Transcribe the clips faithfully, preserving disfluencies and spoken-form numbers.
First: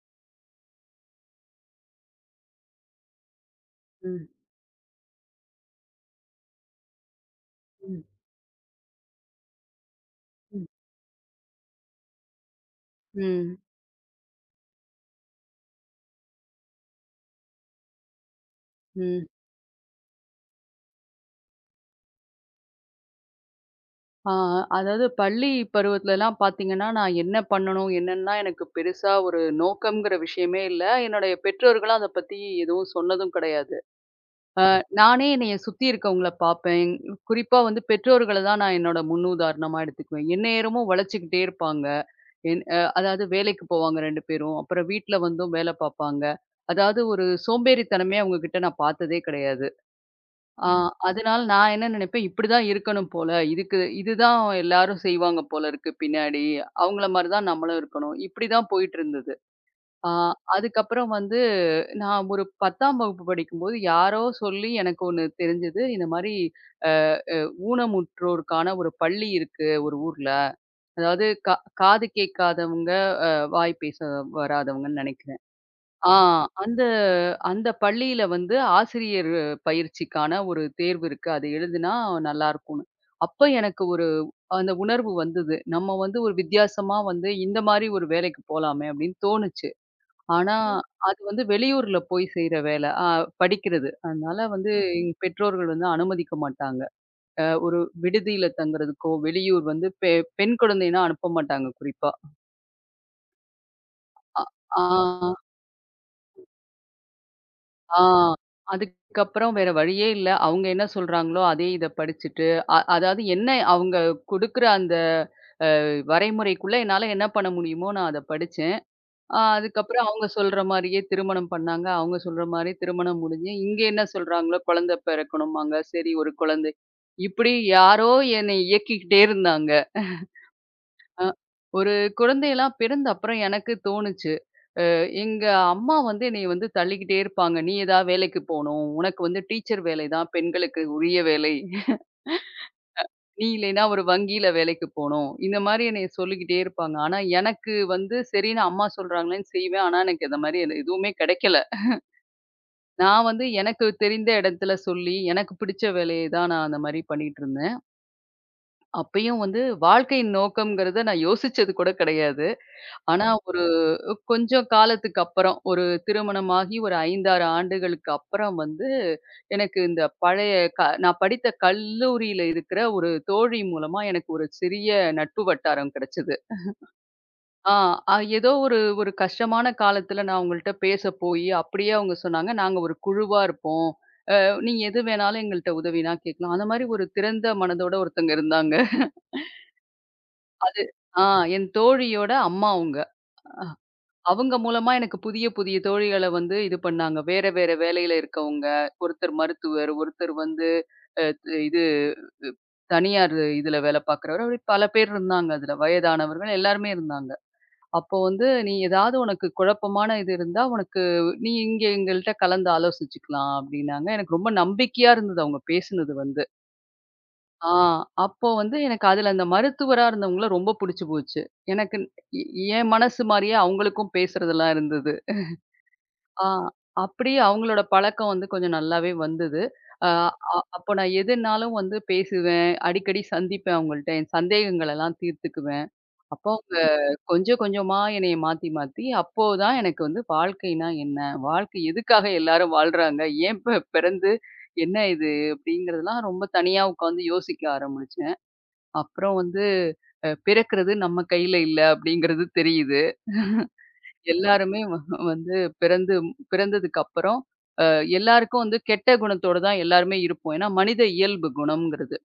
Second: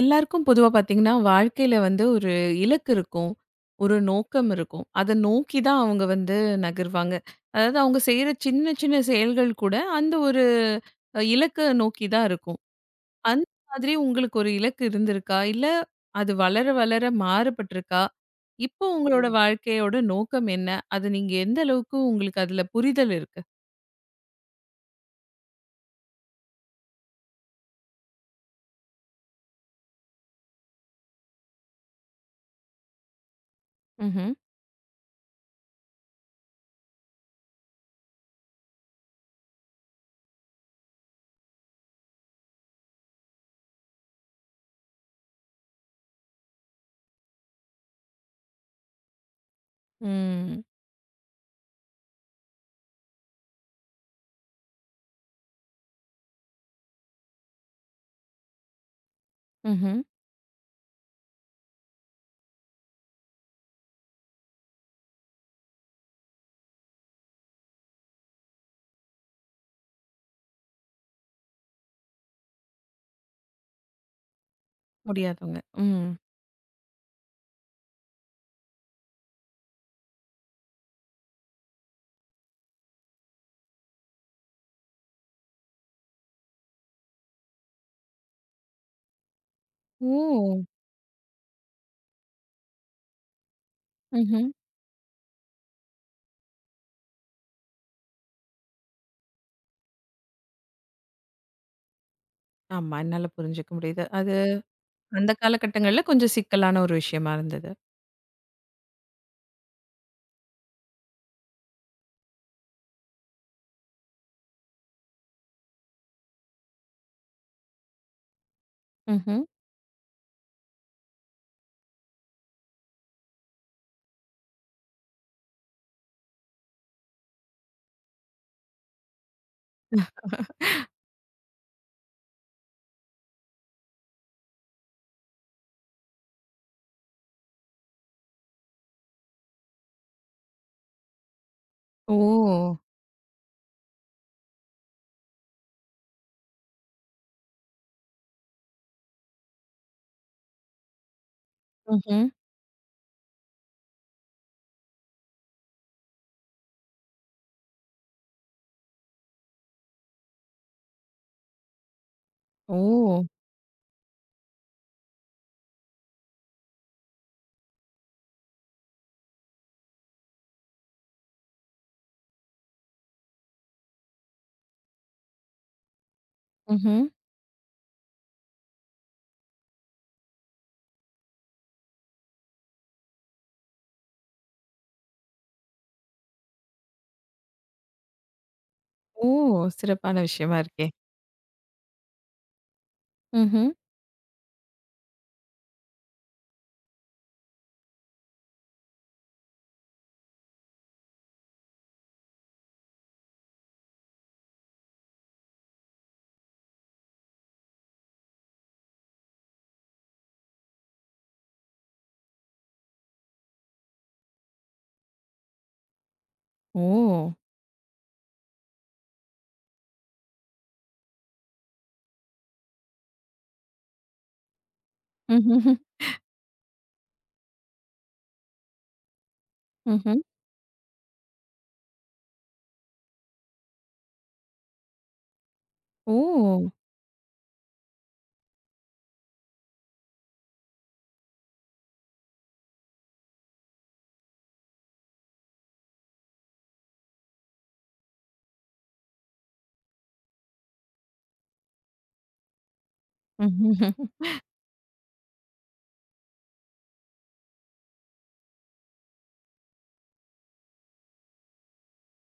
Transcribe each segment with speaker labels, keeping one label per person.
Speaker 1: எல்லாருக்கும் பொதுவா பார்த்தீங்கன்னா, வாழ்க்கையில வந்து ஒரு இலக்கு இருக்கும். ஒரு
Speaker 2: ம்,
Speaker 1: நோக்கம் இருக்கும். அத நோக்கி தான் அவங்க வந்து நகர்வாங்க. அதாவது அவங்க
Speaker 2: ம்,
Speaker 1: செய்ற சின்ன சின்ன செயல்கள் கூட அந்த ஒரு
Speaker 2: ம்,
Speaker 1: அ இலக்க நோக்கி தான் இருக்கும். அந்த
Speaker 2: ம்,
Speaker 1: மாதிரி உங்களுக்கு ஒரு இலக்கு இருந்திருக்கா? இல்ல அது வளர வளர மாறுபட்டிருக்கா? இப்போ உங்களோட
Speaker 2: ம்.
Speaker 1: ம். வாழ்க்கையோட நோக்கம் என்ன? அது நீங்க எந்த அளவுக்கு உங்களுக்கு அதுல புரிதல் இருக்கு?
Speaker 2: ஆ, அதாவது பள்ளி பருவத்துலலாம் பார்த்தீங்கன்னா, நான் என்ன பண்ணணும்? என்னன்னுலாம் எனக்கு பெருசா ஒரு நோக்கம்ங்கிற விஷயமே இல்ல. என்னுடைய பெற்றோர்களும் அத பத்தி எதுவும் சொன்னதும் கிடையாது.
Speaker 1: ம்ஹ்ம்.
Speaker 2: நானே என்னைய சுத்தி இருக்கவங்கள பார்ப்பேன். குறிப்பா வந்து பெற்றோர்கள தான் நான் என்னோட முன்னுதாரணமா எடுத்துக்குவேன். எந்நேரமும் உழைச்சுக்கிட்டே இருப்பாங்க. என் அ அதாவது வேலைக்கு போவாங்க ரெண்டு பேரும். அப்புறம் வீட்ல வந்தும் வேல பார்ப்பாங்க. அதாவது ஒரு சோம்பேறித்தனமே அவங்க கிட்ட நான் பார்த்ததே கிடையாது.
Speaker 1: ம்.
Speaker 2: ஆ அதனால நான் என்ன நினைப்பேன், இப்படிதான் இருக்கணும் போல. இதுக்கு இதுதான் எல்லாரும் செய்வாங்க போல இருக்கு பின்னாடி. அவங்கள மாரி தான் நம்மளும் இருக்கணும். இப்படிதான் போயிட்டு இருந்தது.
Speaker 1: ம்ஹ்ம்.
Speaker 2: ஆ அதுக்கப்புறம் வந்து நான் ஒரு பத்தாம் வகுப்பு படிக்கும்போது யாரோ சொல்லி எனக்கு ஒண்ணு தெரிஞ்சது. இந்த மாரி அ ஊனமுற்றோருக்கான ஒரு பள்ளி இருக்கு ஒரு ஊர்ல. அதாவது கா காது கேட்காதவங்க, வாய் பேச வராதவங்கன்னு நினைக்கிறேன்.
Speaker 1: முடியாதவங்க. ம்.
Speaker 2: ஆ அந்த அந்த பள்ளியில வந்து ஆசிரியர் பயிற்சிக்கான ஒரு தேர்வு இருக்கு. அது எழுதினா நல்லா இருக்கும்ன்னு. அப்ப எனக்கு ஒரு அந்த உணர்வு வந்தது. நம்ம வந்து ஒரு வித்தியாசமா வந்து இந்த மாரி ஒரு வேலைக்கு போலாமே அப்படின்னு தோணுச்சு. ஆனா
Speaker 1: ஓ!
Speaker 2: ம். அது வந்து வெளியூர்ல போய் செய்ற வேலை. ஆ படிக்கிறது. அதனால
Speaker 1: ம்ஹ்ம்.
Speaker 2: வந்து எங்க பெற்றோர்கள் வந்து அனுமதிக்க மாட்டாங்க. அ ஒரு விடுதியில தங்குறதுக்கோ, வெளியூர் வந்து பெ பெண் குழந்தைன்னா அனுப்ப மாட்டாங்க குறிப்பா.
Speaker 1: ஆமா. என்னால புரிஞ்சுக்க முடியுது. அது
Speaker 2: அ ஆ.
Speaker 1: அந்த காலகட்டங்கள்ல கொஞ்சம் சிக்கலான ஒரு விஷயமா இருந்தது.
Speaker 2: ஆ. அதுக்கப்புறம் வேற வழியே இல்ல. அவங்க என்ன சொல்றாங்களோ, அதே இத படிச்சுட்டு, அ அதாவது என்ன அவங்க குடுக்குற அந்த வரைமுறைக்குள்ள என்னால என்ன பண்ண முடியுமோ, நான் அத படிச்சேன். அ
Speaker 1: ம்ஹ்ம்.
Speaker 2: அதுக்கப்புறம் அவங்க சொல்ற மாரியே திருமணம் பண்ணாங்க. அவங்க சொல்ற மாரி திருமணம் முடிஞ்சு, இங்க என்ன சொல்றாங்களோ, குழந்தை பிறக்கணும்பாங்க. சரி ஒரு குழந்தை. இப்படி யாரோ என்னை இயக்கிக்கிட்டே இருந்தாங்க. அ ஒரு குழந்தையெல்லாம் பிறந்த அப்புறம் எனக்கு தோணுச்சு. எங்க அம்மா வந்து என்னைய வந்து தள்ளிக்கிட்டே இருப்பாங்க. "நீ ஏதாவது வேலைக்கு போணும். உனக்கு வந்து டீச்சர் வேலை தான் பெண்களுக்கு உரிய வேலை.
Speaker 1: ஓ!
Speaker 2: நீ இல்லைன்னா ஒரு வங்கியில வேலைக்கு போணும்." இந்த மாரி என்னைய சொல்லிக்கிட்டே இருப்பாங்க. ஆனா எனக்கு வந்து சரின்னு அம்மா சொல்றாங்களேன்னு செய்வேன். ஆனா எனக்கு இந்த மாரி எது எதுவுமே கிடைக்கல.
Speaker 1: ம்ஹ்ம்.
Speaker 2: நான் வந்து எனக்கு தெரிந்த இடத்துல சொல்லி, எனக்கு பிடிச்ச வேலைய தான் நான் அந்த மாரி பண்ணிட்டு இருந்தேன். அப்பயும் வந்து வாழ்க்கையின் நோக்கம்ங்கிறத நான் யோசிச்சது கூட கிடையாது.
Speaker 1: ஓ!
Speaker 2: ஆனா ஒரு கொஞ்சம் காலத்துக்கு அப்புறம், ஒரு திருமணமாகி ஒரு ஐந்து, ஆறு ஆண்டுகளுக்கு அப்புறம் வந்து, எனக்கு இந்த பழைய க நான் படித்த கல்லூரியில இருக்கிற ஒரு தோழி மூலமா எனக்கு ஒரு சிறிய நட்பு வட்டாரம் கிடைச்சது.
Speaker 1: ம்ஹ்ம்.
Speaker 2: ஆ அ ஏதோ ஒரு ஒரு கஷ்டமான காலத்துல நான் அவங்கள்ட்ட பேச போயி, அப்படியே அவங்க சொன்னாங்க, "நாங்க ஒரு குழுவா இருப்போம். அ நீங்க எது வேணாலும் எங்கள்ட்ட உதவினா கேட்கலாம்." அந்த மாரி ஒரு திறந்த மனதோட ஒருத்தங்க இருந்தாங்க.
Speaker 1: ஓ! சிறப்பான விஷயமா
Speaker 2: அது
Speaker 1: இருக்கே!
Speaker 2: ஆ என் தோழியோட அம்மா அவுங்க.
Speaker 1: ம்ஹ்ம்.
Speaker 2: அவங்க மூலமா எனக்கு புதிய, புதிய தோழிகள வந்து இது பண்ணாங்க. வேற, வேற வேலையில இருக்கவங்க. ஒருத்தர் மருத்துவர், ஒருத்தர் வந்து அ த் இது தனியார் இதுல வேல பார்க்குறவரு. அப்படி பல பேர் இருந்தாங்க அதுல. வயதானவர்கள் எல்லாருமே இருந்தாங்க. அப்போ வந்து "நீ ஏதாவது உனக்கு குழப்பமான இது இருந்தா, உனக்கு நீ இங்க எங்கள்ட்ட கலந்து ஆலோசிச்சுக்கலாம்" அப்படின்னாங்க. எனக்கு ரொம்ப நம்பிக்கையா இருந்தது அவங்க பேசுனது வந்து.
Speaker 1: ஓ!
Speaker 2: ஆ. அப்போ வந்து எனக்கு அதுல அந்த மருத்துவரா இருந்தவங்கள ரொம்ப புடிச்சு போச்சு. எனக்கு எ என் மனசு மாரியே அவங்களுக்கும் பேசுறதெல்லாம் இருந்தது.
Speaker 1: ம்ஹ்ஹ்ம்.
Speaker 2: ஆ அப்படியே அவங்களோட பழக்கம் வந்து கொஞ்சம் நல்லாவே வந்தது. அ
Speaker 1: ம்ஹ்ம்.
Speaker 2: அ அப்போ நான் எதுனாலும் வந்து பேசுவேன். அடிக்கடி சந்திப்பேன் அவங்கள்ட்ட. என் சந்தேகங்களெல்லாம் தீர்த்துக்குவேன்.
Speaker 1: ஓ!
Speaker 2: அப்போ அவங்க கொஞ்சம் கொஞ்சமா என்னைய மாத்தி மாத்தி, அப்போ தான் எனக்கு வந்து வாழ்க்கைனா என்ன? வாழ்க்கை எதுக்காக எல்லாரும் வாழ்றாங்க? ஏன் பெ பிறந்து என்ன இது? அப்படிங்கிறதெல்லாம் ரொம்ப தனியா உட்காந்து யோசிக்க ஆரம்பிச்சேன். அப்புறம் வந்து அ பிறக்கிறது நம்ம கையில இல்ல அப்படிங்கிறது தெரியுது.
Speaker 1: ம்ஹ்ஹ்ம்.
Speaker 2: எல்லாருமே வ வந்து பிறந்து பிறந்ததுக்கு அப்புறம் அ எல்லாருக்கும் வந்து கெட்ட குணத்தோட தான் எல்லாருமே இருப்போம். ஏன்னா மனித இயல்பு குணம்ங்கிறது.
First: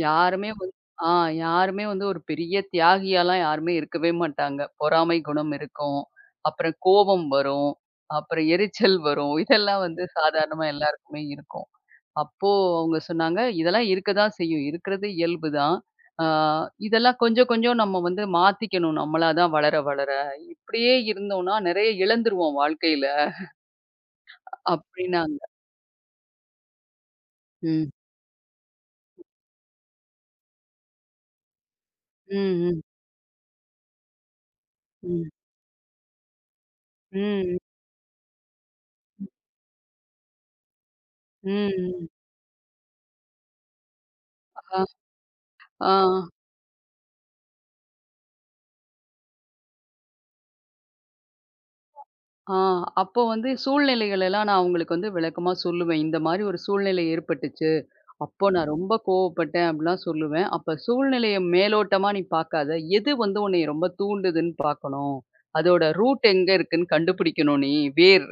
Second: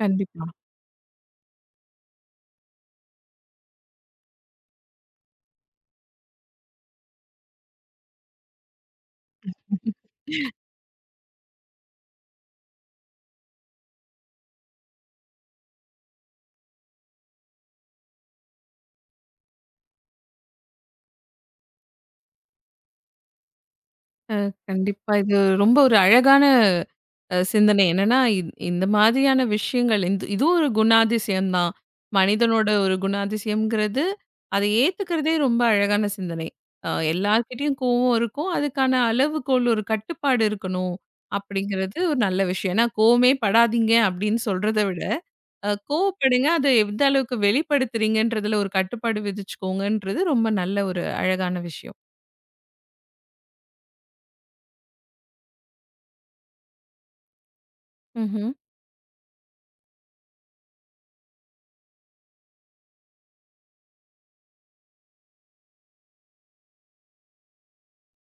Speaker 1: கண்டிப்பா.
Speaker 2: யாருமே வந்து ஆ யாருமே வந்து ஒரு பெரிய தியாகியாலாம் யாருமே இருக்கவே மாட்டாங்க. பொறாமை குணம் இருக்கும். அப்புறம் கோபம் வரும். அப்புறம் எரிச்சல் வரும். இதெல்லாம் வந்து சாதாரணமா எல்லாருக்குமே இருக்கும். அப்போ அவங்க சொன்னாங்க, "இதெல்லாம் இருக்க தான் செய்யும். இருக்கிறது இயல்பு தான். ஆ இதெல்லாம் கொஞ்சம் கொஞ்சம் நம்ம வந்து மாத்திக்கணும். நம்மளா தான் வளர வளர. இப்படியே இருந்தோம்னா நெறைய இழந்துருவோம் வாழ்க்கையில."
Speaker 1: கண்டிப்பா. இது
Speaker 2: அப்படின்னாங்க.
Speaker 1: ரொம்ப ஒரு அழகான அ சிந்தனை.
Speaker 2: ம்.
Speaker 1: என்னன்னா, இந் இந்த மாதிரியான விஷயங்கள் இந் இதுவும் ஒரு குணாதிசயம் தான்.
Speaker 2: ம்.
Speaker 1: மனிதனோட
Speaker 2: ம்.
Speaker 1: ஒரு குணாதிசயம்ங்கிறது, அதை
Speaker 2: ம்.
Speaker 1: ஏத்துக்கிறதே ரொம்ப அழகான சிந்தனை. அ
Speaker 2: ம்.
Speaker 1: எல்லார்கிட்டயும் கோவம் இருக்கும். அதுக்கான அளவுகோல் ஒரு கட்டுப்பாடு இருக்கணும்.
Speaker 2: ம்.
Speaker 1: அப்படிங்கிறது
Speaker 2: ம்.
Speaker 1: ஒரு நல்ல விஷயம். ஏன்னா, கோவமே படாதீங்க அப்படின்னு சொல்றத
Speaker 2: ஆ.
Speaker 1: விட, அ
Speaker 2: ஆ.
Speaker 1: கோவப்படுங்க. அதை எந்த அளவுக்கு வெளிப்படுத்துறீங்கன்றதுல ஒரு கட்டுப்பாடு விதிச்சுக்கோங்கன்றது ரொம்ப நல்ல ஒரு அழகான விஷயம்.
Speaker 2: ஆ. அப்போ வந்து சூழ்நிலைகள் எல்லாம் நான் அவங்களுக்கு வந்து விளக்கமா சொல்லுவேன். இந்த மாரி ஒரு சூழ்நிலை ஏற்பட்டுச்சு. அப்போ
Speaker 1: ம்ஹ்ம்.
Speaker 2: நான் ரொம்ப கோவப்பட்டேன் அப்படிலாம் சொல்லுவேன். அப்ப சூழ்நிலைய மேலோட்டமா நீ பார்க்காத. எது வந்து உன்னைய ரொம்ப தூண்டுதுன்னு பார்க்கணும். அதோட ரூட் எங்க இருக்குன்னு கண்டுபிடிக்கணும் நீ. வேர்.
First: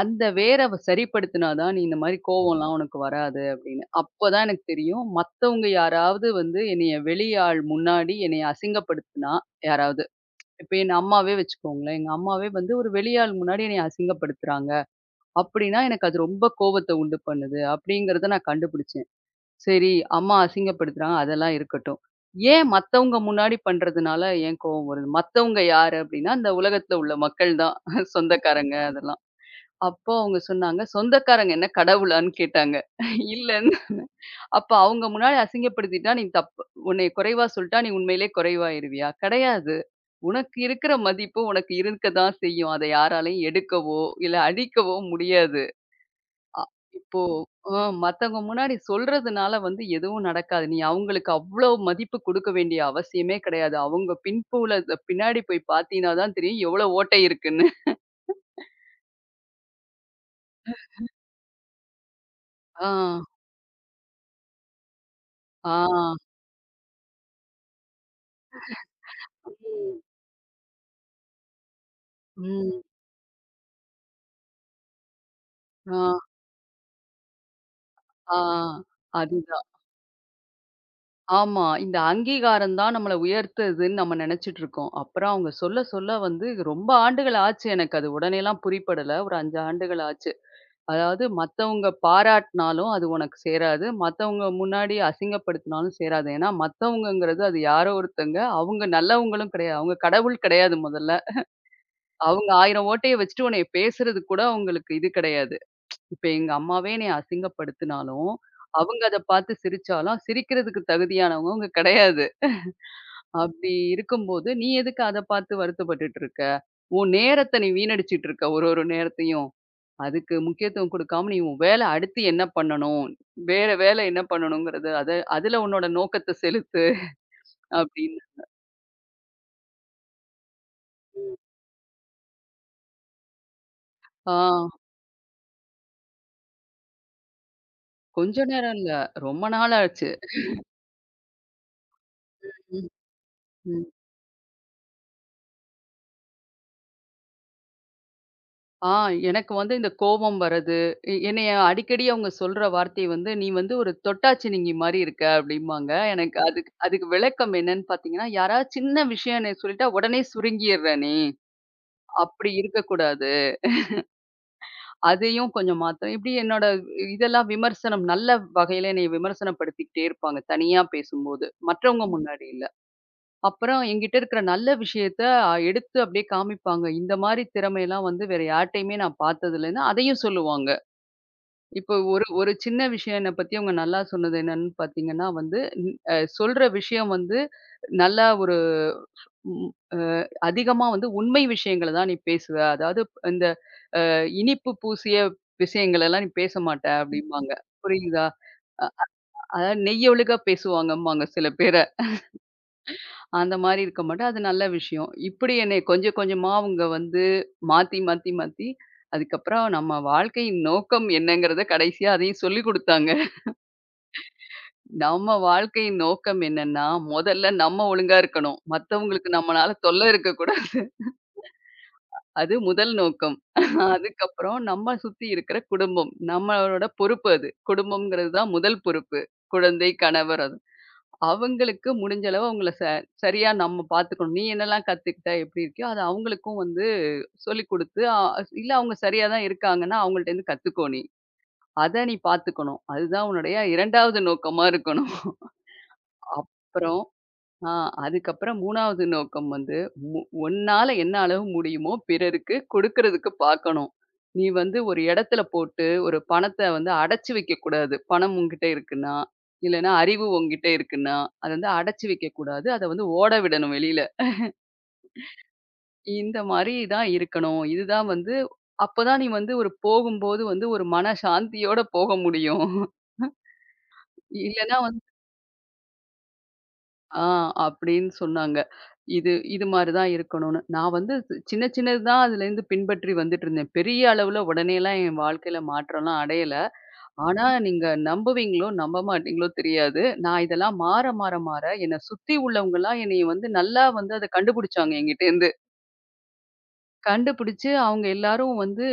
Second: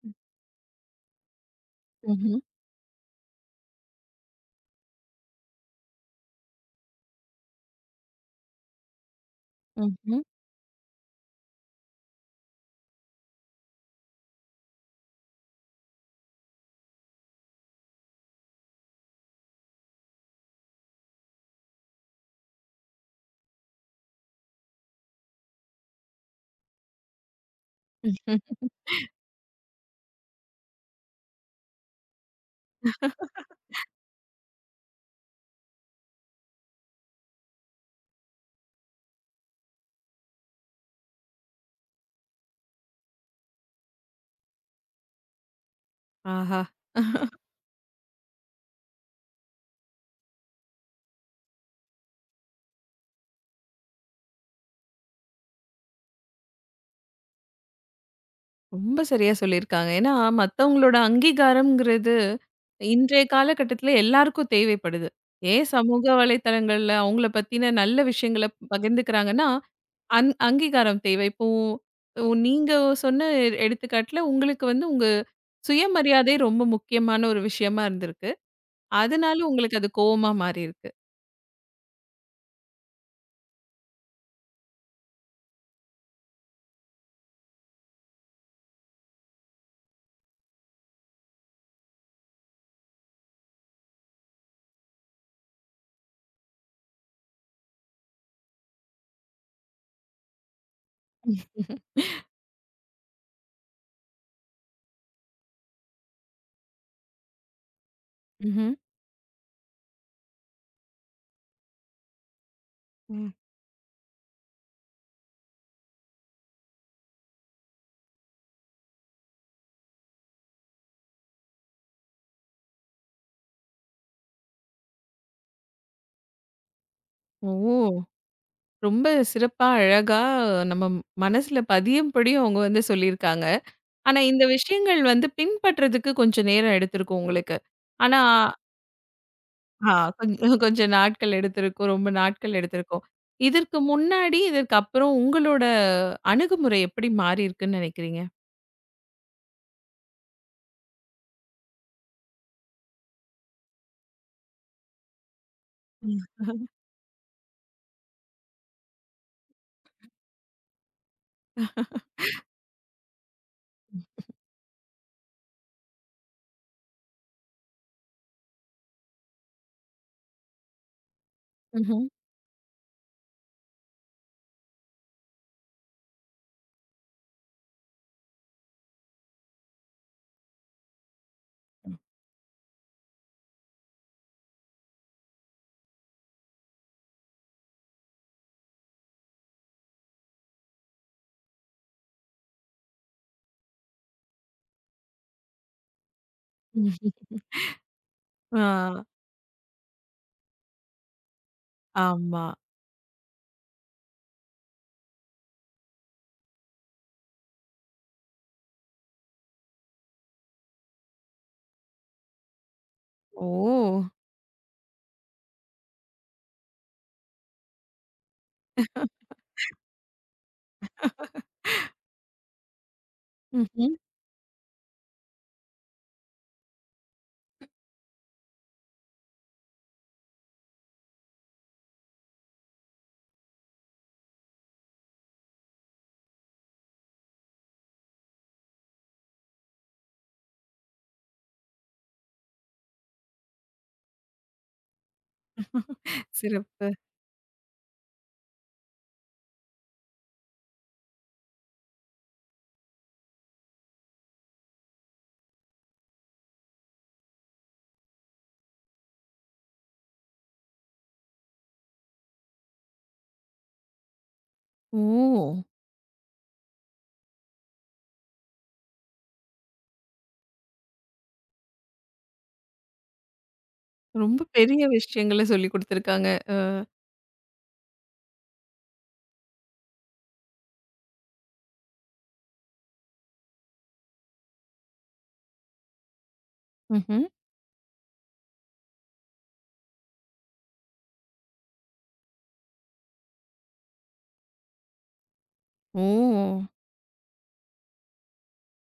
Speaker 2: அந்த வேர வ சரிப்படுத்தினா தான் நீ இந்த மாரி
Speaker 1: ம்ஹ்ம்.
Speaker 2: கோவம்லாம் உனக்கு வராது அப்படின்னு. அப்பதான் எனக்கு தெரியும். மத்தவங்க யாராவது வந்து என்னைய வெளியாள் முன்னாடி என்னைய அசிங்கப்படுத்துனா யாராவது.
Speaker 1: ம்ஹ்ம்.
Speaker 2: இப்ப என் அம்மாவே வச்சுக்கோங்களேன். எங்க அம்மாவே வந்து ஒரு வெளியாள் முன்னாடி என்னைய அசிங்கப்படுத்துறாங்க. அப்படின்னா எனக்கு அது ரொம்ப கோவத்த உண்டு பண்ணுது. அப்படிங்கிறத நான் கண்டுபிடிச்சேன். சரி, அம்மா அசிங்கப்படுத்துறாங்க. அதெல்லாம் இருக்கட்டும். ஏன் மத்தவங்க முன்னாடி பண்றதுனால ஏன் கோவம் வருது? மத்தவங்க யாரு அப்டின்னா, அந்த உலகத்துல உள்ள மக்கள் தான். சொந்தக்காரங்க அதெல்லாம். அப்போ அவங்க சொன்னாங்க, "சொந்தக்காரங்க என்ன கடவுளான்னு?" கேட்டாங்க. இல்லன்னு அப்ப அவங்க முன்னாடி அசிங்கப்படுத்திட்டா நீ தப்பு உன்னைய குறைவா சொல்ட்டா, நீ உண்மையிலே குறைவாயிருவியா? கிடையாது. உனக்கு இருக்கிற மதிப்பு உனக்கு இருக்க தான் செய்யும். அத யாராலயும் எடுக்கவோ, இல்ல அழிக்கவோ முடியாது.
Speaker 1: ஆஹா!
Speaker 2: அ இப்போ அ மத்தவங்க முன்னாடி சொல்றதுனால வந்து எதுவும் நடக்காது. நீ அவங்களுக்கு அவ்ளோ மதிப்பு குடுக்க வேண்டிய அவசியமே கிடையாது. அவங்க பின்புல பின்னாடி போய் பார்த்தீன்னா தான் தெரியும் எவ்வளோ ஓட்டை இருக்குன்னு.
Speaker 1: ரொம்ப சரியா சொல்லியிருக்காங்க. ஏன்னா, மத்தவங்களோட அங்கீகாரம்ங்கிறது,
Speaker 2: ஆ,
Speaker 1: இன்றைய காலகட்டத்தில எல்லாருக்கும் தேவைப்படுது. ஏன்
Speaker 2: ஆ.
Speaker 1: சமூக வலைத்தளங்கள்ல அவங்கள பத்தின நல்ல விஷயங்கள பகிர்ந்துக்கிறாங்கன்னா,
Speaker 2: ம்,
Speaker 1: அந் அங்கீகாரம் தேவை. இப்போ ஒ நீங்க
Speaker 2: ம்.
Speaker 1: சொன்ன எ- எடுத்துக்காட்டுல உங்களுக்கு வந்து உங்க
Speaker 2: ஆ,
Speaker 1: சுயமரியாதை ரொம்ப முக்கியமான ஒரு விஷயமா இருந்திருக்கு.
Speaker 2: ஆ.
Speaker 1: அதனால
Speaker 2: அதுதான்.
Speaker 1: உங்களுக்கு அது கோவமா மாறியிருக்கு.
Speaker 2: ஆமா. இந்த அங்கீகாரம் தான் நம்மள உயர்த்துதுன்னு நம்ம நெனச்சுட்டு இருக்கோம். அப்புறம் அவங்க சொல்ல சொல்ல வந்து ரொம்ப ஆண்டுகள் ஆச்சு எனக்கு அது உடனேலாம் புரிப்படல. ஒரு ஐந்து ஆண்டுகள் ஆச்சு. அதாவது மத்தவங்க பாராட்டினாலும் அது உனக்கு சேராது. மத்தவங்க முன்னாடி அசிங்கப்படுத்தினாலும் சேராது. ஏன்னா மத்தவங்கங்கிறது அது யாரோ ஒருத்தங்க. அவங்க நல்லவங்களும் கிடையாது. அவங்க கடவுள் கிடையாது முதல்ல. அவங்க ஆயிரம் ஓட்டைய வச்சுட்டு உன்னைய பேசுறதுக்கு கூட அவங்களுக்கு இது கிடையாது. இப்ப எங்க அம்மாவே என்னைய அசிங்கப்படுத்தினாலும்,
Speaker 1: ம்ஹ்ம்.
Speaker 2: அவங்க அத பார்த்து சிரிச்சாலும் சிரிக்கிறதுக்கு தகுதியானவங்க அவங்க கிடையாது.
Speaker 1: ம்.
Speaker 2: அப்படி இருக்கும்போது, நீ எதுக்கு அத பார்த்து வருத்தப்பட்டுட்டு இருக்க? உன் நேரத்த நீ வீணடிச்சுட்டு இருக்க ஒரு ஒரு நேரத்தையும். அதுக்கு முக்கியத்துவம் குடுக்காம, நீ உன் வேல அடுத்து என்ன பண்ணணும்? வேற வேலை என்ன பண்ணணுங்கிறது அத அதுல உன்னோட நோக்கத்த செலுத்து
Speaker 1: ஓ!
Speaker 2: அப்படின்னு.
Speaker 1: ரொம்ப சிறப்பா, அழகா நம்ம மனசுல பதியும்படியும் அவங்க வந்து சொல்லியிருக்காங்க. ஆனா,
Speaker 2: ஆ
Speaker 1: இந்த விஷயங்கள் வந்து பின்பற்றதுக்கு கொஞ்சம் நேரம் எடுத்திருக்கும் உங்களுக்கு. ஆனா
Speaker 2: கொஞ்ச நேரம் இல்ல. ரொம்ப நாள்
Speaker 1: ஆ
Speaker 2: ஆச்சு.
Speaker 1: கொஞ்சம் கொஞ்சம் நாட்கள் எடுத்திருக்கும். ரொம்ப நாட்கள்
Speaker 2: ம்.
Speaker 1: எடுத்திருக்கும். இதற்கு
Speaker 2: ம்.
Speaker 1: முன்னாடி, இதற்கு அப்புறம் உங்களோட அணுகுமுறை எப்படி மாறியிருக்குன்னு நினைக்கிறீங்க?
Speaker 2: ஆ எனக்கு வந்து இந்த கோபம் வரது. எ என்னைய அடிக்கடி அவங்க சொல்ற வார்த்தை வந்து, "நீ வந்து ஒரு தொட்டாச்சினுங்கி மாரி இருக்க" அப்படிம்பாங்க. எனக்கு அதுக்கு அதுக்கு விளக்கம் என்னன்னு பார்த்தீங்கன்னா, யாராவது சின்ன விஷயம் என்னைய சொல்லிட்டா, "உடனே சுருங்கிர்றனே" அப்படி இருக்கக்கூடாது. அதையும் கொஞ்சம் மாத்தணும். இப்படி என்னோட இதெல்லாம் விமர்சனம் நல்ல வகையில என்னைய விமர்சனப்படுத்திக்கிட்டே இருப்பாங்க, தனியா பேசும்போது.
Speaker 1: ம்ஹ்ம்.
Speaker 2: மற்றவங்க முன்னாடி இல்ல. அப்புறம் என்கிட்ட இருக்கிற நல்ல விஷயத்த அ எடுத்து அப்படியே காமிப்பாங்க. இந்த மாரி திறமையெல்லாம் வந்து வேற யார்ட்டயுமே நான் பார்த்தது இல்லன்னு அதையும் சொல்லுவாங்க. இப்போ ஒரு ஒரு சின்ன விஷயம் என்ன பத்தி அவங்க நல்லா சொன்னது என்னன்னு பார்த்தீங்கன்னா வந்து, ன் அ சொல்ற விஷயம் வந்து நல்லா ஒரு ம் அ அதிகமா வந்து உண்மை விஷயங்கள தான் நீ பேசுவ. அதாவது இந்த இனிப்பு பூசிய விஷயங்களெல்லாம் நீ பேச மாட்ட
Speaker 1: ம்.
Speaker 2: அப்படிம்பாங்க. புரியுதா?
Speaker 1: ஆ
Speaker 2: அ அதாவது நெய்யொழுகா பேசுவாங்கம்பாங்க சில பேர.
Speaker 1: ஆமா.
Speaker 2: அந்த மாரி இருக்க மாட்டேன். அது நல்ல விஷயம். இப்படி என்னைய கொஞ்சம் கொஞ்சமா அவங்க வந்து மாத்தி, மாத்தி, மாத்தி அதுக்கப்புறம் நம்ம வாழ்க்கையின் நோக்கம் என்னங்கிறத கடைசியா அதையும் சொல்லிக் குடுத்தாங்க.
Speaker 1: ஓ!
Speaker 2: நம்ம வாழ்க்கையின் நோக்கம் என்னன்னா, முதல்ல நம்ம ஒழுங்கா இருக்கணும். மத்தவங்களுக்கு நம்மனால தொல்லை இருக்கக்கூடாது. அது முதல் நோக்கம்.
Speaker 1: ம்ஹ்ம்.
Speaker 2: அதுக்கப்புறம் நம்ம சுத்தி இருக்கிற குடும்பம். நம்மளோட பொறுப்பு அது. குடும்பம்ங்கிறது தான் முதல் பொறுப்பு. குழந்தை, கணவர் அது. அவங்களுக்கு முடிஞ்ச அளவு அவங்கள ச சரியா நம்ம பார்த்துக்கணும். நீ என்னலாம் கத்துக்கிட்ட? எப்படி இருக்கியோ, அத அவங்களுக்கும் வந்து சொல்லிக் குடுத்து, அ இல்ல அவங்க சரியா தான் இருக்காங்கன்னா, அவங்கள்ட்டேருந்து கத்துக்கோ நீ. அத நீ பார்த்துக்கணும். அதுதான் உன்னுடைய இரண்டாவது நோக்கமா இருக்கணும்.
Speaker 1: சிறப்பு.
Speaker 2: அப்புறம் ஆ அதுக்கப்புறம் மூன்றாவது நோக்கம் வந்து, மு உன்னால என்ன அளவு முடியுமோ பிறருக்கு கொடுக்கறதுக்கு பார்க்கணும். நீ வந்து ஒரு இடத்துல போட்டு, ஒரு பணத்த வந்து அடைச்சு வைக்கக்கூடாது. பணம் உன்கிட்ட இருக்குன்னா, இல்லன்னா அறிவு உன்கிட்ட இருக்குன்னா, அத வந்து அடைச்சு வைக்கக்கூடாது. அத வந்து ஓட விடணும் வெளியில.
Speaker 1: ஓ!
Speaker 2: இந்த மாரி தான் இருக்கணும். இதுதான் வந்து அப்பதான் நீ வந்து ஒரு போகும்போது வந்து ஒரு மன சாந்தியோட போக முடியும்.
Speaker 1: ரொம்ப
Speaker 2: இல்லன்னா
Speaker 1: பெரிய விஷயங்கள சொல்லிக் குடுத்துருக்காங்க.
Speaker 2: ஆ அப்படின்னு சொன்னாங்க. இது இது மாரி தான் இருக்கணும்னு. நான் வந்து சி- சின்ன சின்னது தான் அதுலேருந்து பின்பற்றி வந்துட்டுருந்தேன். பெரிய அளவுல உடனேலாம் என் வாழ்க்கையில மாற்றம்லாம் அடையல.
Speaker 1: ம்ஹ்ம்.
Speaker 2: ஆனா நீங்க நம்புவீங்களோ, நம்ப மாட்டீங்களோ தெரியாது. நான் இதெல்லாம் மாற மாற மாற என்னை சுத்தி உள்ளவங்கலாம் என்னைய வந்து நல்லா வந்து அத கண்டுபிடிச்சாங்க என்கிட்டேருந்து.
Speaker 1: ஓ!
Speaker 2: கண்டுபிடிச்சு அவங்க எல்லாரும் வந்து,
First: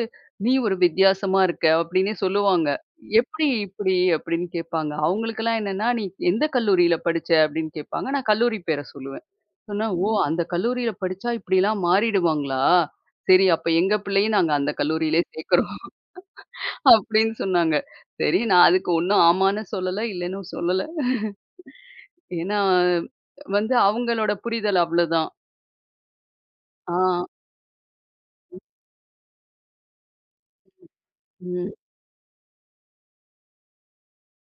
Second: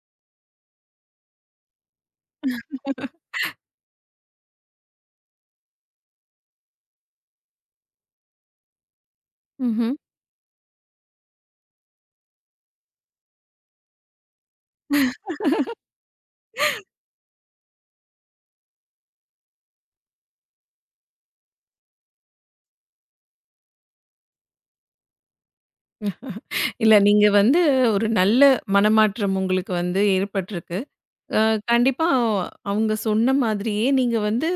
Speaker 2: "நீ ஒரு வித்தியாசமா இருக்க" அப்படின்னே சொல்லுவாங்க. "எப்படி இப்படி?" அப்படின்னு கேட்பாங்க. அவங்களுக்கெல்லாம் என்னன்னா, "நீ எந்த கல்லூரியில படிச்ச?" அப்படின்னு கேட்பாங்க. நான் கல்லூரி பேர சொல்லுவேன். சொன்னா,
Speaker 1: ம்ஹ்ம்.
Speaker 2: "ஓ! அந்த கல்லூரியில படிச்சா இப்படிலாம் மாறிடுவாங்களா? சரி அப்ப எங்க பிள்ளையும் நாங்க அந்த கல்லூரியிலே சேர்க்கிறோம்." அப்படின்னு சொன்னாங்க. சரி நான் அதுக்கு ஒண்ணும் ஆமான்னு சொல்லல, இல்லன்னும் சொல்லல. ஏன்னா வந்து அவங்களோட புரிதல் அவ்வளோதான். ஆ,
Speaker 1: இல்ல நீங்க வந்து ஒரு நல்ல மனமாற்றம் உங்களுக்கு வந்து ஏற்பட்டிருக்கு. அ
Speaker 2: ம்,
Speaker 1: கண்டிப்பா அவங்க சொன்ன மாதிரியே நீங்க வந்து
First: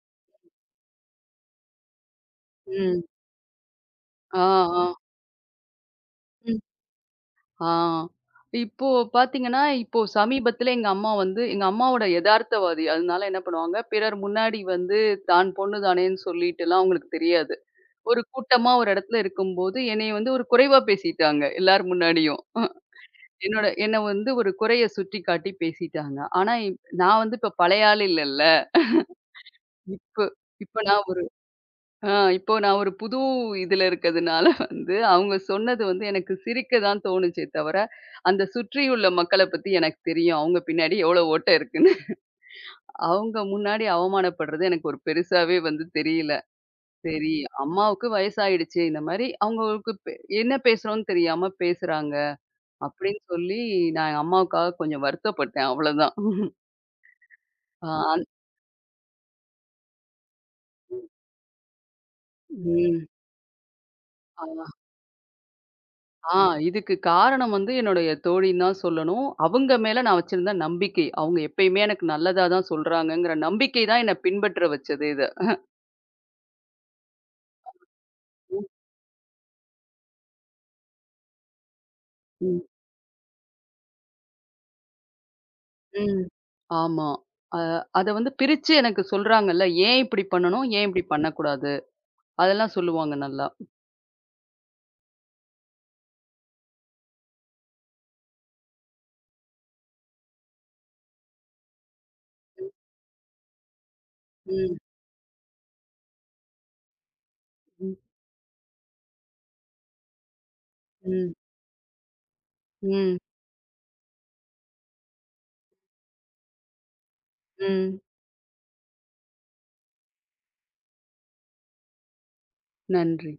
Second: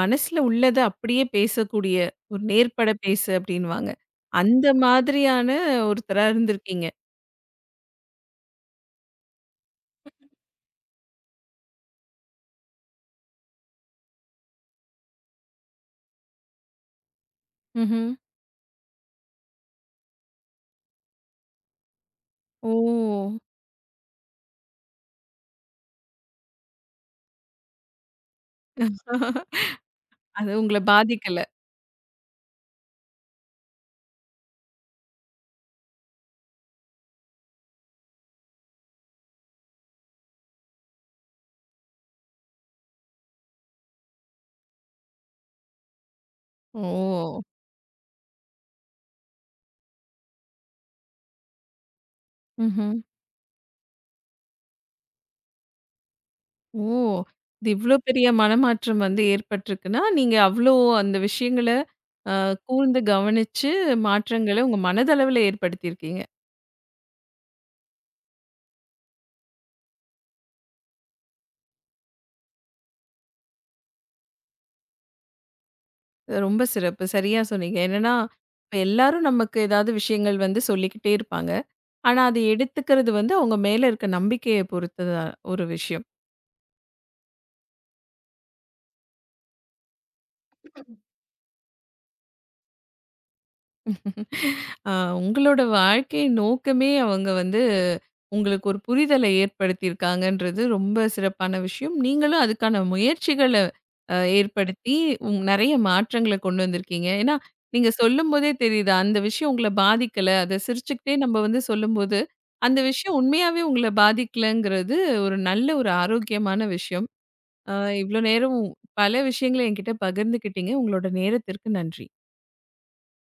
Speaker 1: மனசுல உள்ளத அப்படியே பேசக்கூடிய, ஒரு நேர்பட
Speaker 2: ம்.
Speaker 1: பேசு அப்படின்னுவாங்க.
Speaker 2: ஆ,
Speaker 1: அந்த
Speaker 2: ஆ,
Speaker 1: மாதிரியான ஒருத்தரா
Speaker 2: ம்.
Speaker 1: இருந்திருக்கீங்க.
Speaker 2: ஆ. இப்போ பார்த்தீங்கன்னா, இப்போ சமீபத்தில எங்க அம்மா வந்து எங்க அம்மாவோட எதார்த்தவாதி. அதனால என்ன பண்ணுவாங்க, பிறர் முன்னாடி வந்து தான் பொண்ணு தானேன்னு சொல்லிட்டுலாம் அவங்களுக்கு தெரியாது.
Speaker 1: ம்ஹ்ம்.
Speaker 2: ஒரு கூட்டமா ஒரு இடத்துல இருக்கும்போது, என்னைய வந்து ஒரு குறைவா பேசிட்டாங்க, எல்லார் முன்னாடியும். அஹ்
Speaker 1: ஓ!
Speaker 2: என்னோட என்ன வந்து ஒரு குறைய சுட்டிக்காட்டி பேசிட்டாங்க. ஆனா, இப் நான் வந்து இப்ப பழைய ஆள் இல்லல்ல. இப்போ
Speaker 1: அது உங்கள
Speaker 2: இப்போ நான் ஒரு
Speaker 1: பாதிக்கல.
Speaker 2: ஆ இப்போ நான் ஒரு புது இதுல இருக்கிறதுனால வந்து, அவங்க சொன்னது வந்து எனக்கு சிரிக்க தான் தோணுச்சே தவிர, அந்த சுற்றியுள்ள மக்கள பத்தி எனக்கு தெரியும். அவங்க பின்னாடி எவ்வளோ ஓட்டை இருக்குன்னு. அவங்க முன்னாடி அவமானப்படுறது எனக்கு ஒரு பெருசாவே வந்து தெரியல. சரி.
Speaker 1: ஓ!
Speaker 2: அம்மாவுக்கு வயசாயிடுச்சு. இந்த மாரி அவங்களுக்கு பெ என்ன பேசுறோம்ன்னு தெரியாம பேசுறாங்க.
Speaker 1: ம்ஹ்ம்.
Speaker 2: அப்படின்னு சொல்லி நான் எங்க அம்மாவுக்காக கொஞ்சம் வருத்தப்பட்டேன். அவ்வளோதான்.
Speaker 1: ஓ! இது
Speaker 2: ஆ
Speaker 1: இவ்ளோ
Speaker 2: அந்-
Speaker 1: பெரிய மனமாற்றம் வந்து ஏற்பட்டிருக்குன்னா, நீங்க அவ்ளோ அந்த விஷயங்கள அ கூர்ந்து
Speaker 2: ம்.
Speaker 1: கவனிச்சு
Speaker 2: ஆ
Speaker 1: மாற்றங்கள உங்க மனதளவுல ஏற்படுத்தியிருக்கீங்க.
Speaker 2: ஆ இதுக்கு காரணம் வந்து என்னுடைய தோழின்னு தான் சொல்லணும். அவங்க மேல நான் வச்சிருந்த நம்பிக்கை. அவங்க எப்பயுமே எனக்கு நல்லதா தான் சொல்றாங்கங்கிற நம்பிக்கை தான் என்ன பின்பற்ற வச்சது இத.
Speaker 1: ரொம்ப சிறப்பு. சரியா சொன்னீங்க. என்னன்னா,
Speaker 2: ம்,
Speaker 1: இப்ப எல்லாரும் நமக்கு ஏதாவது விஷயங்கள் வந்து சொல்லிக்கிட்டே இருப்பாங்க. ஆனா, அத
Speaker 2: ம்,
Speaker 1: எடுத்துக்கிறது வந்து அவங்க மேல இருக்க நம்பிக்கைய பொறுத்தது ஒரு விஷயம்.
Speaker 2: ம். ஆமா. அ அத வந்து பிரிச்சு எனக்கு சொல்றாங்கல்ல. ஏன் இப்படி பண்ணணும்? ஏன் இப்படி பண்ணக்கூடாது? அதெல்லாம் சொல்லுவாங்க நல்லா.
Speaker 1: ஆ, உங்களோட வாழ்க்கை நோக்கமே அவங்க வந்து உங்களுக்கு ஒரு புரிதலை ஏற்படுத்தியிருக்காங்கன்றது ரொம்ப சிறப்பான விஷயம். நீங்களும் அதுக்கான முயற்சிகள அ
Speaker 2: ம்,
Speaker 1: ஏற்படுத்தி, உங் நெறைய மாற்றங்கள கொண்டு வந்திருக்கீங்க. ஏன்னா, நீங்க
Speaker 2: ம்,
Speaker 1: சொல்லும்போதே தெரியுது, அந்த விஷயம் உங்கள பாதிக்கல. அத சிரிச்சுக்கிட்டே
Speaker 2: ம்.
Speaker 1: நம்ம வந்து சொல்லும்போது, அந்த விஷயம்
Speaker 2: ம்,
Speaker 1: உண்மையாவே உங்கள பாதிக்கலங்கிறது ஒரு நல்ல ஒரு ஆரோக்கியமான விஷயம். அ
Speaker 2: ம்.
Speaker 1: இவ்ளோ நேரம் பல விஷயங்கள என்கிட்ட பகிர்ந்துக்கிட்டீங்க. உங்களோட நேரத்திற்கு நன்றி.
Speaker 2: நன்றி.